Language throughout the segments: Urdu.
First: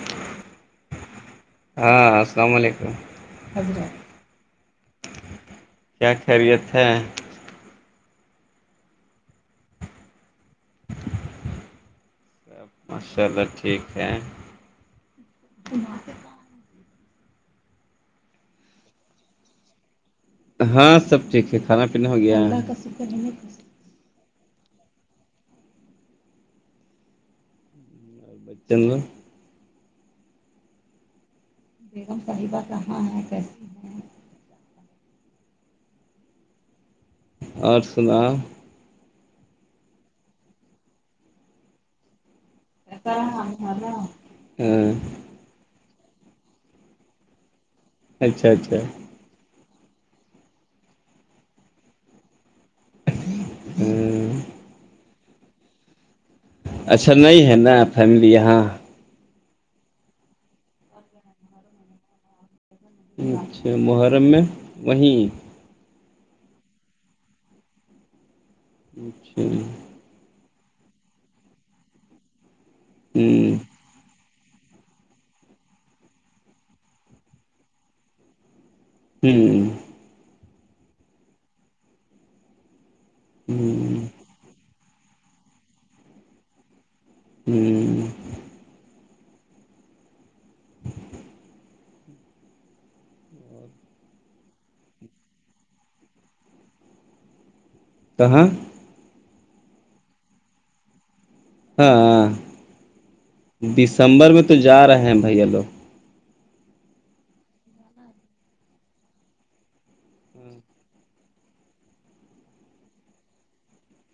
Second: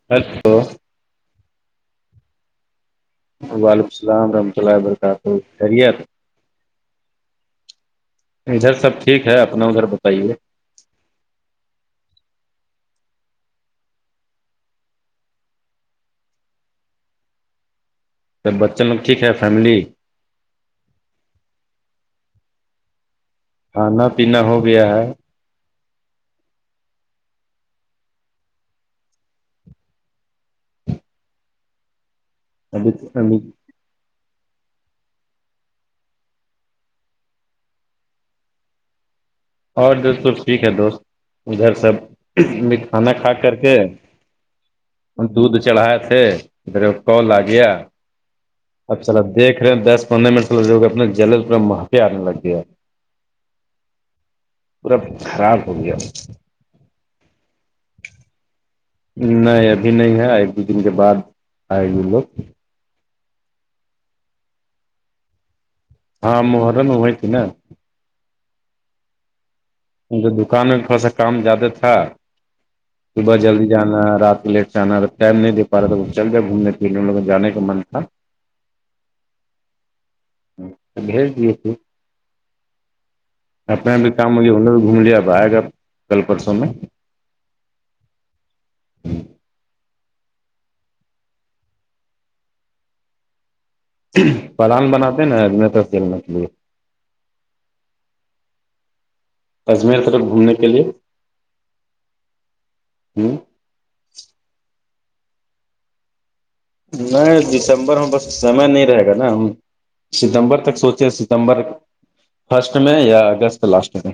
[inaudible] ہاں السلام علیکم وعلیکم السلام و رحمۃ اللہ وبرکاتہ خیریت کیا خیریت ہے ادھر سب ٹھیک ہے اپنا ادھر بتائیے [inaudible] ماشاء اللہ ٹھیک ہے سب بچن لگٹھیک ہے فیملی ہاں سب ٹھیک ہے کھانا پینا ہو گیا ہے کھانا پینا ہو گیا ہے بچن ل بیگم طہیبہ ابھی کہاں ہے ابھی کیسی ہے اور سنا اور جوست س ٹھیک ہے دوست ادھر سب میں کھانا کھا کر کے ہاں دودھ چڑھائے تھے اھر کال آ گیا اچھا اچھا چل دیکھ رہے ہیں دس پندرہ منٹ لگ اپنے جل مفے آنے لگ گیا ہے پورا خراب ہو گیا اچھا نہیں ہے نا فیملی یہاں نہیں ابھی نہیں ہے ایک دو دن کے بعد آئے گی لوگ اچھا محرم میں وہیں ہاں محرم ہوی ت نا اچھا جی ان دکان میں کا سا کام زیادہ تھا صبح ہوں جلدی جانا رات کو لیٹ ٹم نہیںے پا رہا تھا چل جائے گھومنے پے ان لوگ جان کا من تھا ہوں بھیج دیے تھے اپنے ہوں بھی کام ہو گ نے بھی گھوم لیا اب آئے گا کل پرسوں میں ہوں پلان بناتے نا تر سیل مچھلی کہاں اجمیر تک گھومنے کے لیے ہاں ہوں دسمبر میں تو جا رہے ہیں بھیا لوگ نہیں دسمبر میں بس سمے نہیں رہے گا نا ہم ستمبر تک سوچے ستمبر فرسٹ میں یا اگست لاسٹ میں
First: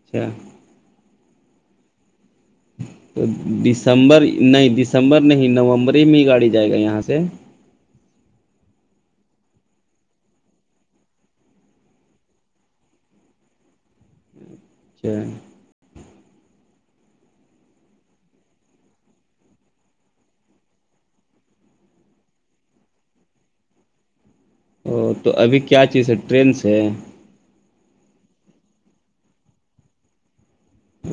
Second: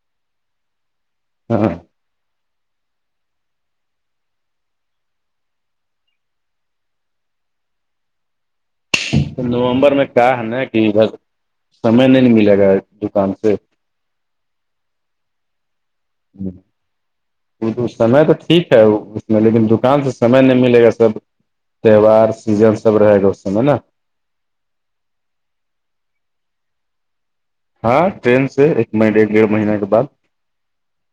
اچھا ہاں تو دسمبر نہیں دسمبر نہیں نومبر ہی میں ہی گاڑی جائے گا یہاں سے نومبر میں کہ ہے نا کہ ادھر سمے نہیں نہیں ملے گا دکان سے اچھا جی سمے تو ٹھیک ہے اس میں لیکن دکان سے سمے نہیں ملے گا سب تیوار سیجن سب رہے گا اس س میں نا او تو ابھی کیا چیز ہے ٹرین سے ہاں ٹرین سے ایک مہینے ڈیڑھ مہینے کے بعد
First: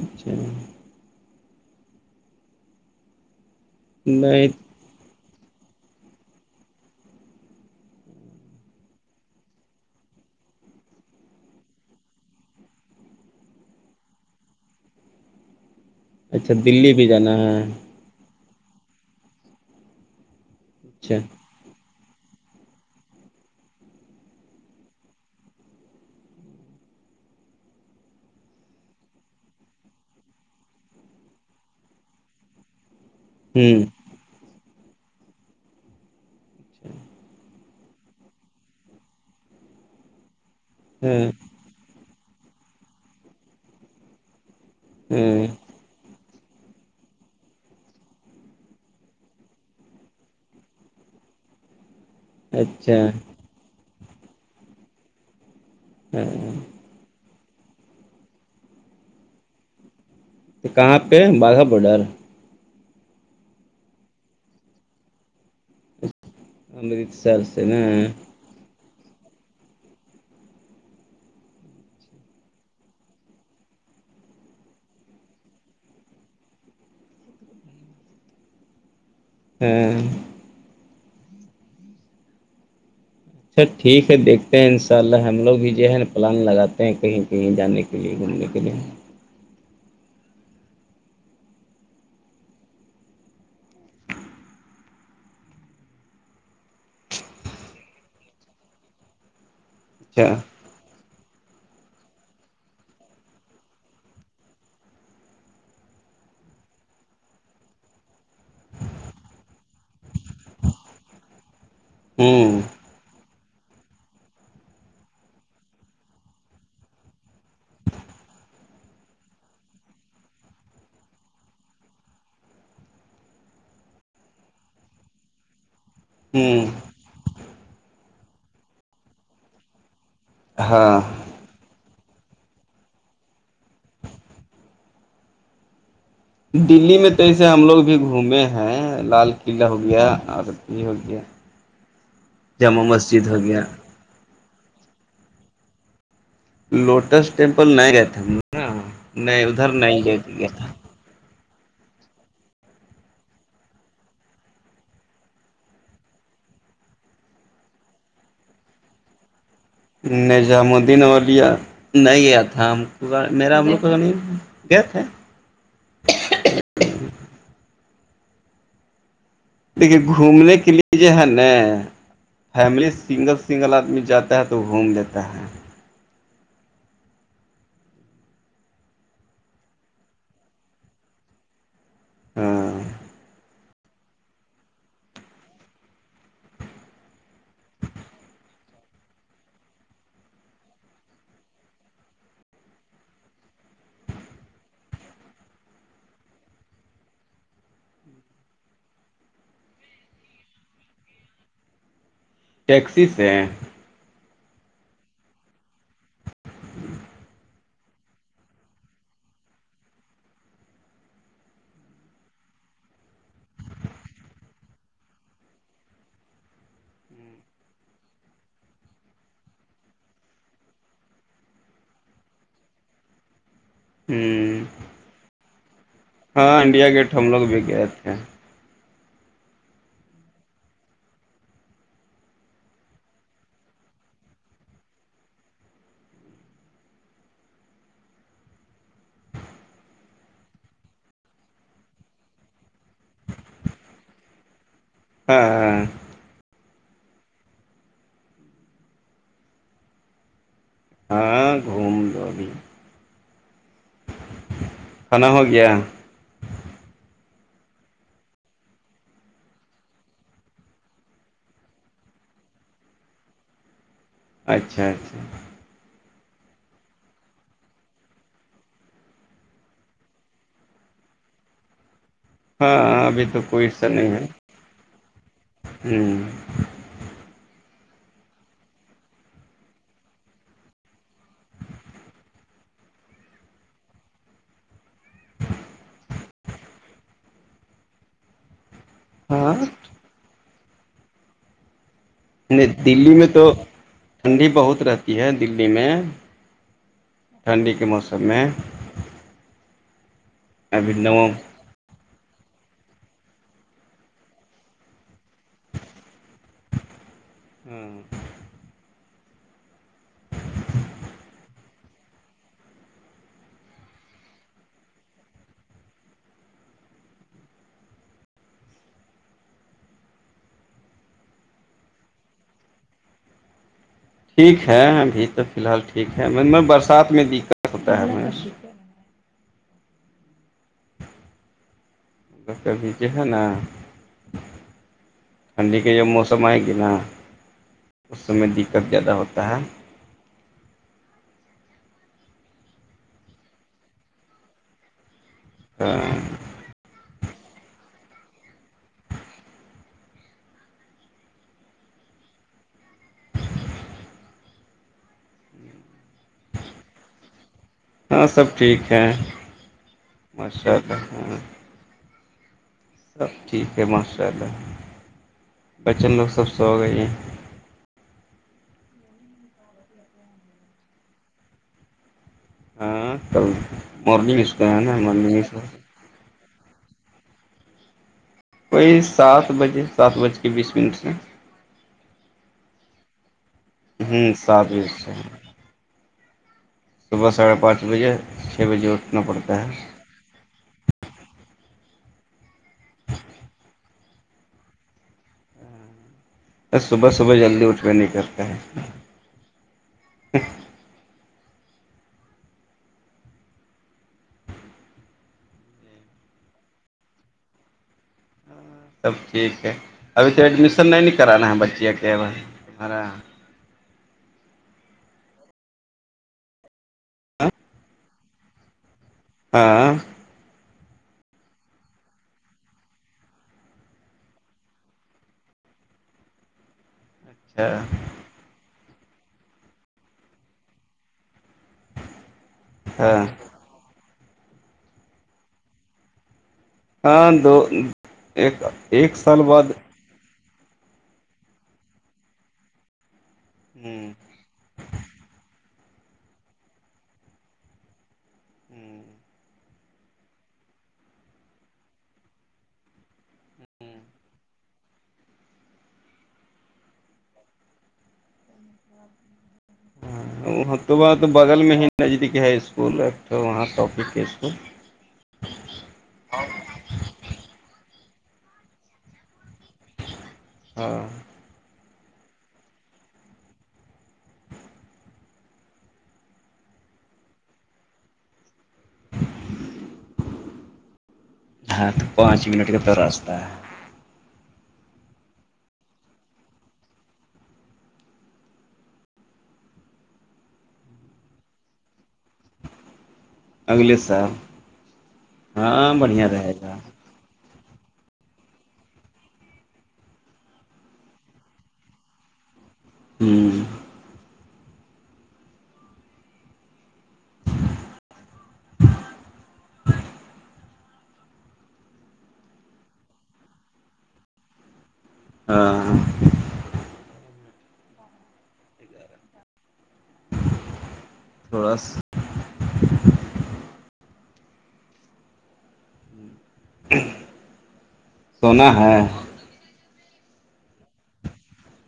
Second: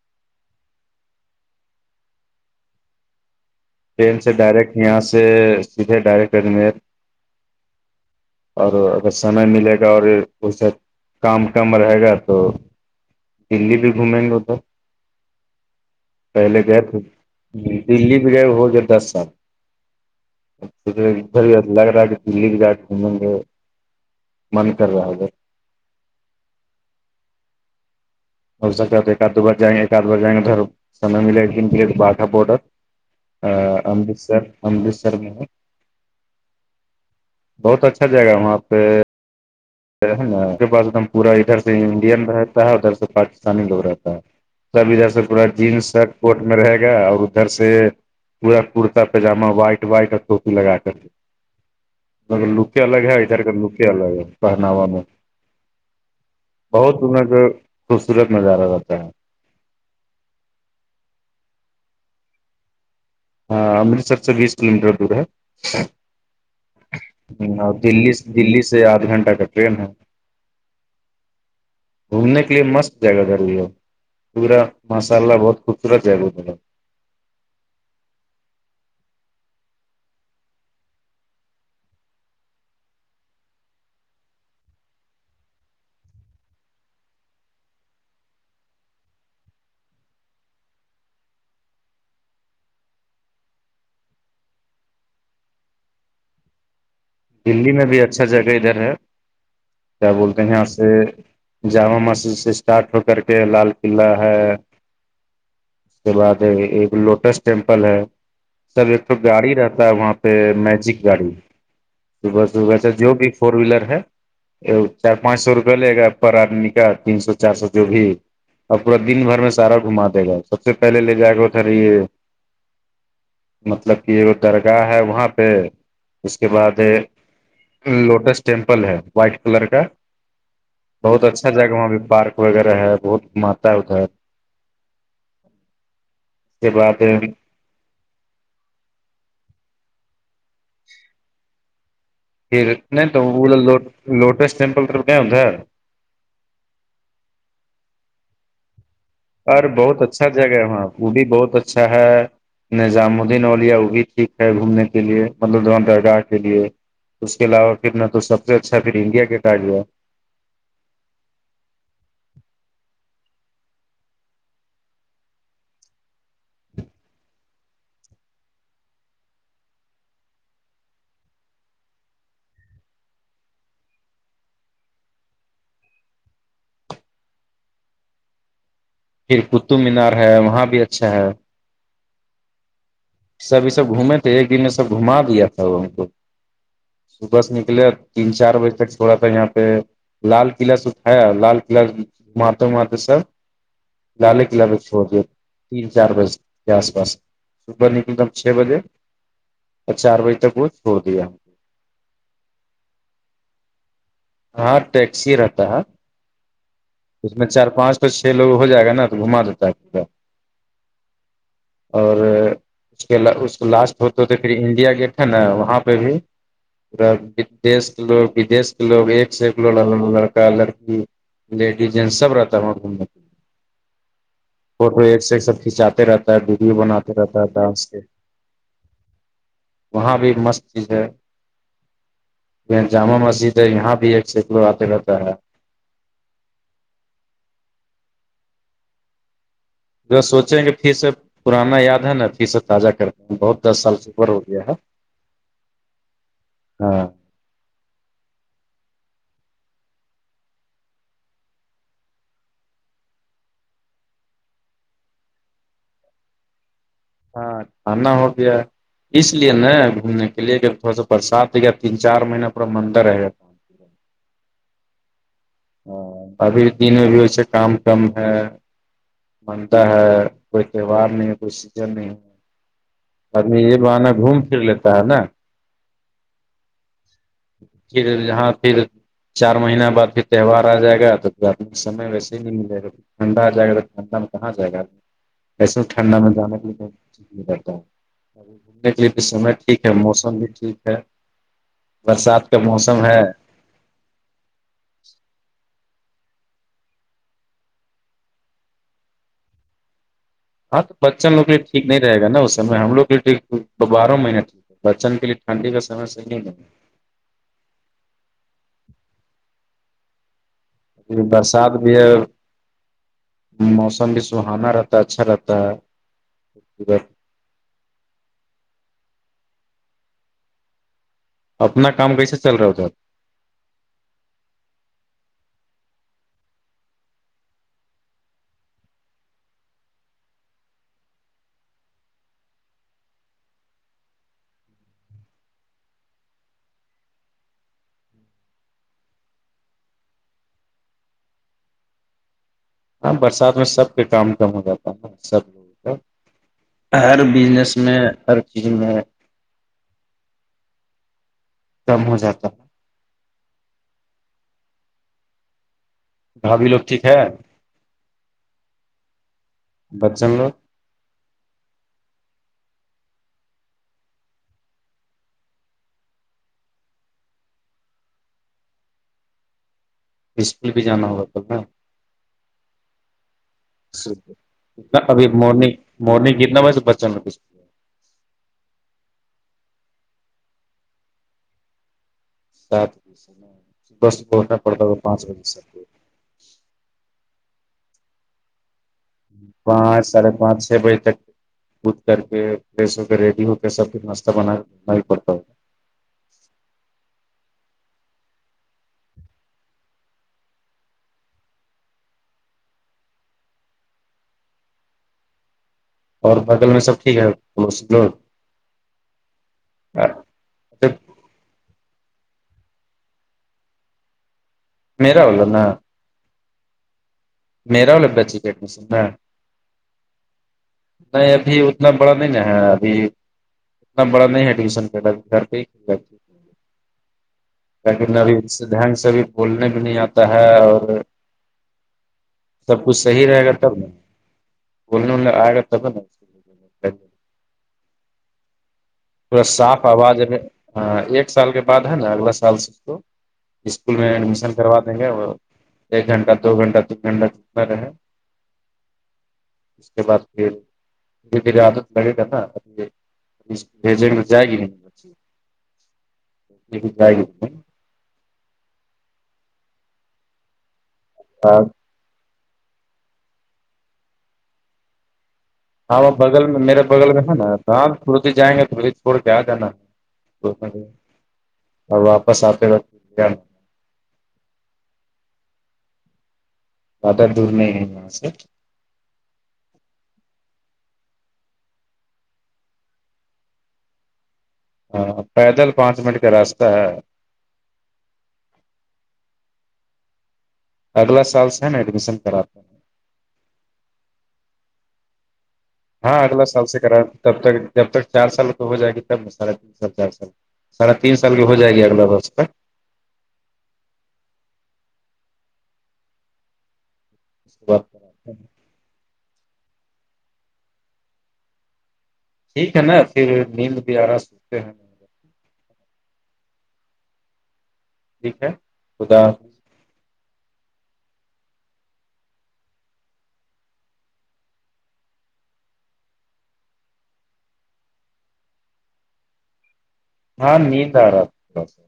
اچھا ٹرین سے نہیں ڈائریکٹ یہاں سے سیدھے ڈائریکٹ ادمیر اور اگر سمے ملے گا اور اسے کامٹم رہے گا تو دللی بھی گھومیں گے تو اچھا پہلے گئے دلی تھے بھی جانا ہے جی دلی بھی جئے ہو گیا دس سال پھر اچھا ادھر لگ رہا دلی کے گاٹ گھومیں گے من کر رہا ہے ہے اور سکتا ہے ایک آد دو بج جیںے آدھ بج جیں گےدھر سم ملے گانے باھا بورڈر ہوں امرتسر امرتسر میں بہت اچھا جگا وہاں پہ ہے نا اس کے پا ایک دم ہاں پورا ادھر سے انڈین رہتا ہے ادھر سے پاکستانی لوگ رہتا ہے سب ادھر سے پورا ہاں جینس شرٹ کوٹ میں رہے گا اور ادھر سے پورا کرتا پائجامہ وائٹ وائٹ اور ٹوپی لگا کر د مگر لوک اچھا الگ ہے ا طار کا لوک ہی الگ ہے پہناا میں ہ ہ بہت سر جو خوبصورت نظارہ رہتا ہے تو کہاں پہ باغا باڈر ہاں امرتسر سے بیس کلو میٹر دور ہے امرتسر سے اور نا دلی سے دلی سے آدھ گھنٹہ کا ٹرین ہے گھومنے کے لیے مست جگہ ضروری ہے پورا ماشاء اللہ بہت خوبصورت جگا ا ہاں اچھا ٹھیک ہے دیکھتے ہیں ان شاء اللہ ہم لوگ بھی جو ہے نا پلان لگاتے ہیں کہیں کہیں جانے کے کہے گھومنے کے لیے دلی میں بھی اچھا جگہ ادھر ہے کیا اچھا بولتے ہیں یہاں سے جامع مسجد سے اسٹارٹ ہو کر کے لال قلعہ ہے اس کے بعد ایک لوٹس ٹیمپل ہے سب ایک تو گاڑی رہتا ہے وہاں پہ میجک گاڑی صبح ہوں صبح سے جو بھی فور ویلر ہے ا چار پانچ سو روپیہ لے گا پر آدمی کا تین سو چار سو جو بھی اور پورا دن بھر میں سارا گھما دے گا سب سے پہلے لے جا کے اتا رہی یہ مطلب کہ ایک درگاہ ہے وہاں پہ اس کے ہوں بعد لوٹس ٹیمپل ہے وائٹ کلر کا ہاں بہت اچھا جگہ وہاں بھیہ پارک وغیرہ ہے بہت گھماتا ہے ادھر کے بعد دلی میں پھر تو ایسے ہم لوگ بھی گھومے ہیں لال قلعہ ہو گیا ہو گیا جامع یہ تو مسجد ہو وہ ل گیا ل لوٹس ٹمپل تو کہیاں تھار لوٹس ٹیمپل نہیں گئے تھے نہیں اور ادھر نہیں بہت اچھا گیا جگہ ہے تھا وہاں وہ بھی بہت اچھا ہے نظام الدین اولیا وہ بھی ٹھیک ہے گھومنے کے لیے مطلب داں درگاہ کے لیے اس کے علاوہ پھر نہ تو سب سے اچھا پھر انڈیا کے کاارڈ جو ہے نظام الدین اولیا نہیں تھا ہم کو میرا ہم لوگ کو نہیں گئے تھے دیکھیے گھومنے کے لیے جو ہے نا فیملی سنگل سنگل آدمی جاتا ہے تو گھوم لیتا ہے پھر قطب مینار ہے وہاں بھی اچھا ہے ہاں سبھی سب گھومے تھے ایکن میں سب گھما دیا تھا ان کو صبح سے نکلے تین چار بجے تک چھوڑا کر یہاں پہ لال قلعہ سب ہے لال قلعہ مات مات سب لال قلعہ میں چھوڑ دے تین چار بج کے آس پاس ب نکلتا ہوں چھ بجے اور چار بجے تک وہ چھوڑ دیا ہ ٹیکسی سے ہاں ٹیکسی رہتا ہے اس میں چار پانچ تو چھ لوگ ہو جائے گا نا تو گھما دیتا ہے پا اور اس کو لاسٹ ہوتا تو پھر انڈیا گیٹ ہے نا وہاں پہ بھی پادش کے لوگ بدی لوگ ایک سے ایک لو لڑکا لڑکی لیڈیز جینٹ سب رہتا ہےاں گھومنے کے لی ہوں فوٹو ایک سے ایک سب کھنچاتے رہتا ہے ہاں ویڈیو انڈیا بناتے گیٹ ہم رہتا لوگ ہے بھی گئے ڈانس کے تھے وہاں بھی مست چیز ہے یہ جامع مسجد ج یہاں بھی ایک سینیککڑو آتے رہتا ہے جو سوچیں کہ پھر سے پرانا یاد ہے نا ابھی سے تازہ کرتے ہیں بہت دس سال سے اوپر ہو گیا ہے ہاں ہاں ہاں ہاں گھوم لبھی کانا ہو گیا ہاں کھانا ہو گیا اس لیے نا گھومنے کے لیے کہ تھوڑا سا برسات دیا تین چار مہین پورا مر ہے اچھا اچھا ہاں ابھی بھی دن میں بھی وس کام کم ہے منتا ہے کوئی تہوار نہیں کوئی سیجن نہیں ہاں ہ ابھی تو آدمی کوئی یہ حصا نہیں بہانا ہے گھوم پھر لیتا ہے نا ہوں ج [unintelligible] ٹھیک ہے ہاں ٹھیک چار مہین بعد پھر تہوار آ جائے گا تود س ویسے نہیں ملے گا ٹھنڈا آ جائے گا ٹھنڈا میں کہاں جائے گا ایسے ٹھنڈا میں جانے کے لیے کوئی نہیں کرتا گھومنے کے لیے بھی سمے ہاں ٹھیک ہے موسم بھی ٹھیک ہے برسات کا نہیں موسم دلی ہے میں تو [inaudible] ہاں تو بچن نو پری ٹھیک نہیں رہے گا اس سم میں ہم لوگ کےے ٹھیک بارہ مہینے ٹھیک ہے بچن کے لیے ٹھنڈی کا سے صحی نہیں گا ہاں برسات بھی ہے موسم بھی سہانا رہتا ہے اچھا رہتا ہے اپنا کام کیسے چل رہا ہو تھا آپ ٹھیک ہے ابھی تو فی الحال ٹھیک ہےط برسات میں دقت ہوتا ہے ابھی جو ہے نا ٹھنڈی کے جب موسم آئے گ نا اس سم میں دقت زیادہ ہوتا ہے ہاں برسات میں سب کے کام کم ہو جاتا ہے نا سب لوگوں کا اور ہر بزنس میں ہر چیز میں کم ہو جاتا ہے بھاابھی لوگ ٹھیک ہے ہاں سب ٹھیک ہے بچن لوگ ماشاء اللہ ہاں سب ٹھیک ہے ماشاء اللہ بچن لوگ سب سو گئے ہیں اسسکل بھی جانا ہوگا تو نا ہاں کل مارننگ اس کا ہے نا ابھی مارننگ اس کا مورن مورنگ کتنا بجے سے بچن میں کچھ کوئی سات بجے سات بج کے بیس منٹ سے سات ہوں صبحبٹنا سات پڑتا بجے ہو پانچ بجے سے صبح ساڑھے پانچ بجے چھ بجے اٹھ پانچ ساڑھے پانچ چھ بجے تک بود کر کے فریش ہو کے ریڈی ہو کے سب کو ناشتہ بنا پڑتا صبح صبح جلدی اٹھ کے نہیں کرتے ہے اور بگل میں سب ٹھیک ہے تب ٹھیک ہے ابھی تو ایڈمیشن نہیں نہیں کرانے ہیں بچے کے ہرا میرا والول نا میرا وہ لبا جی کی ایڈمیشن میں آاں نہیں ابھی اتنا بڑا نہیں ن ہے ابھی اتنا بڑا نہیں ہے ایڈمیشن گھر پہ ہی جاتی ہے اچھا لیکننگ سے بھی بولنے بھی نہیں آتا ہے اور سب کچھ ہاں صحیح رہے گا تب بولنے وولنے آئے گا تب ہاں دو ایک ایک سال پورا بعد صاف آواز ہاں ایک سال کے بعد ہے نا اگلا سال سے تو اسکول میں ہوں ایڈمیشن کروا دیں گے وہ ایک گھنٹہ دو گھنٹہ تین گنڈا چکنا رہ اس کے بعد پھر دے دے آدت لگے گا نا جائے گی نہیں جائے گی [inaudible] تو بغل میں ہاں ہی نزدیک ہے اسکول تو وہاں ٹاپک کے اسکول ہاں وہ بغل میں میرے بغل میں ہے نا توپوتی جائیں گے چھڑ کے آ جانا ہاں اور واپس آپ زدہ دور میں ہاں تو پانچ منٹ کےتے رستا ہے ہاں پیدل پانچ منٹ کا راستہ ہے اگلا سال سے ہے نا ایڈمیشن کراتا ہوں اگلے سال ہاں بڑھیا اگلا رہے سال گا سے کرا تب تک جب تک چار سال کی ہو جائے گی تب ساھے تین سال چار سال ساڑھے تین سال کی ہو جائے گی اگے ورس تک ہوں و [inaudible] ٹھیک ہے نا پھر نیند بھی آرا سوکھتے ہیں ہاں ٹھیک ہے خدا حافظ [inaudible] سونا ہے ہاں نیند آ رہا تھوڑا سا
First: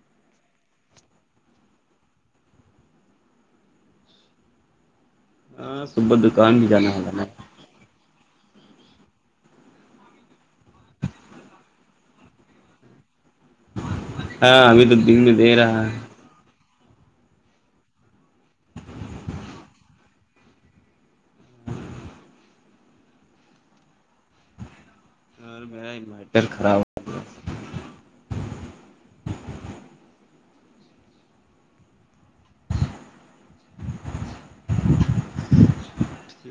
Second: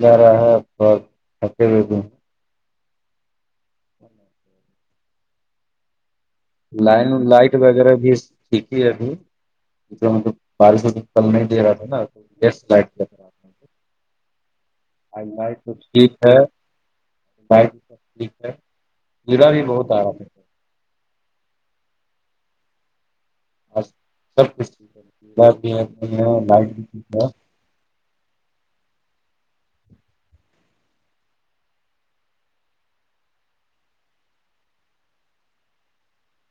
جا رہا ہے کرتے ہوئے بھی ہاں صبح دکان ہی جانا ہے لائن لائٹ وغیرہ بھی یک ہی ابھی مطلب بارشوں تو کل نہیں دے رہا تھا نا تو لائ ہاں ابھی تو دن میں دے رہا [inaudible] بیک ہے جلہہ بھی بہت آ رہا ہے سب کچھ یک لائٹ اور میرا انورٹر خراب بھییک ہے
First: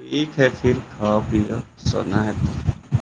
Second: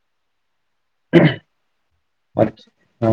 ٹھیک ہے پھر کھاؤ پو سونا ہے اور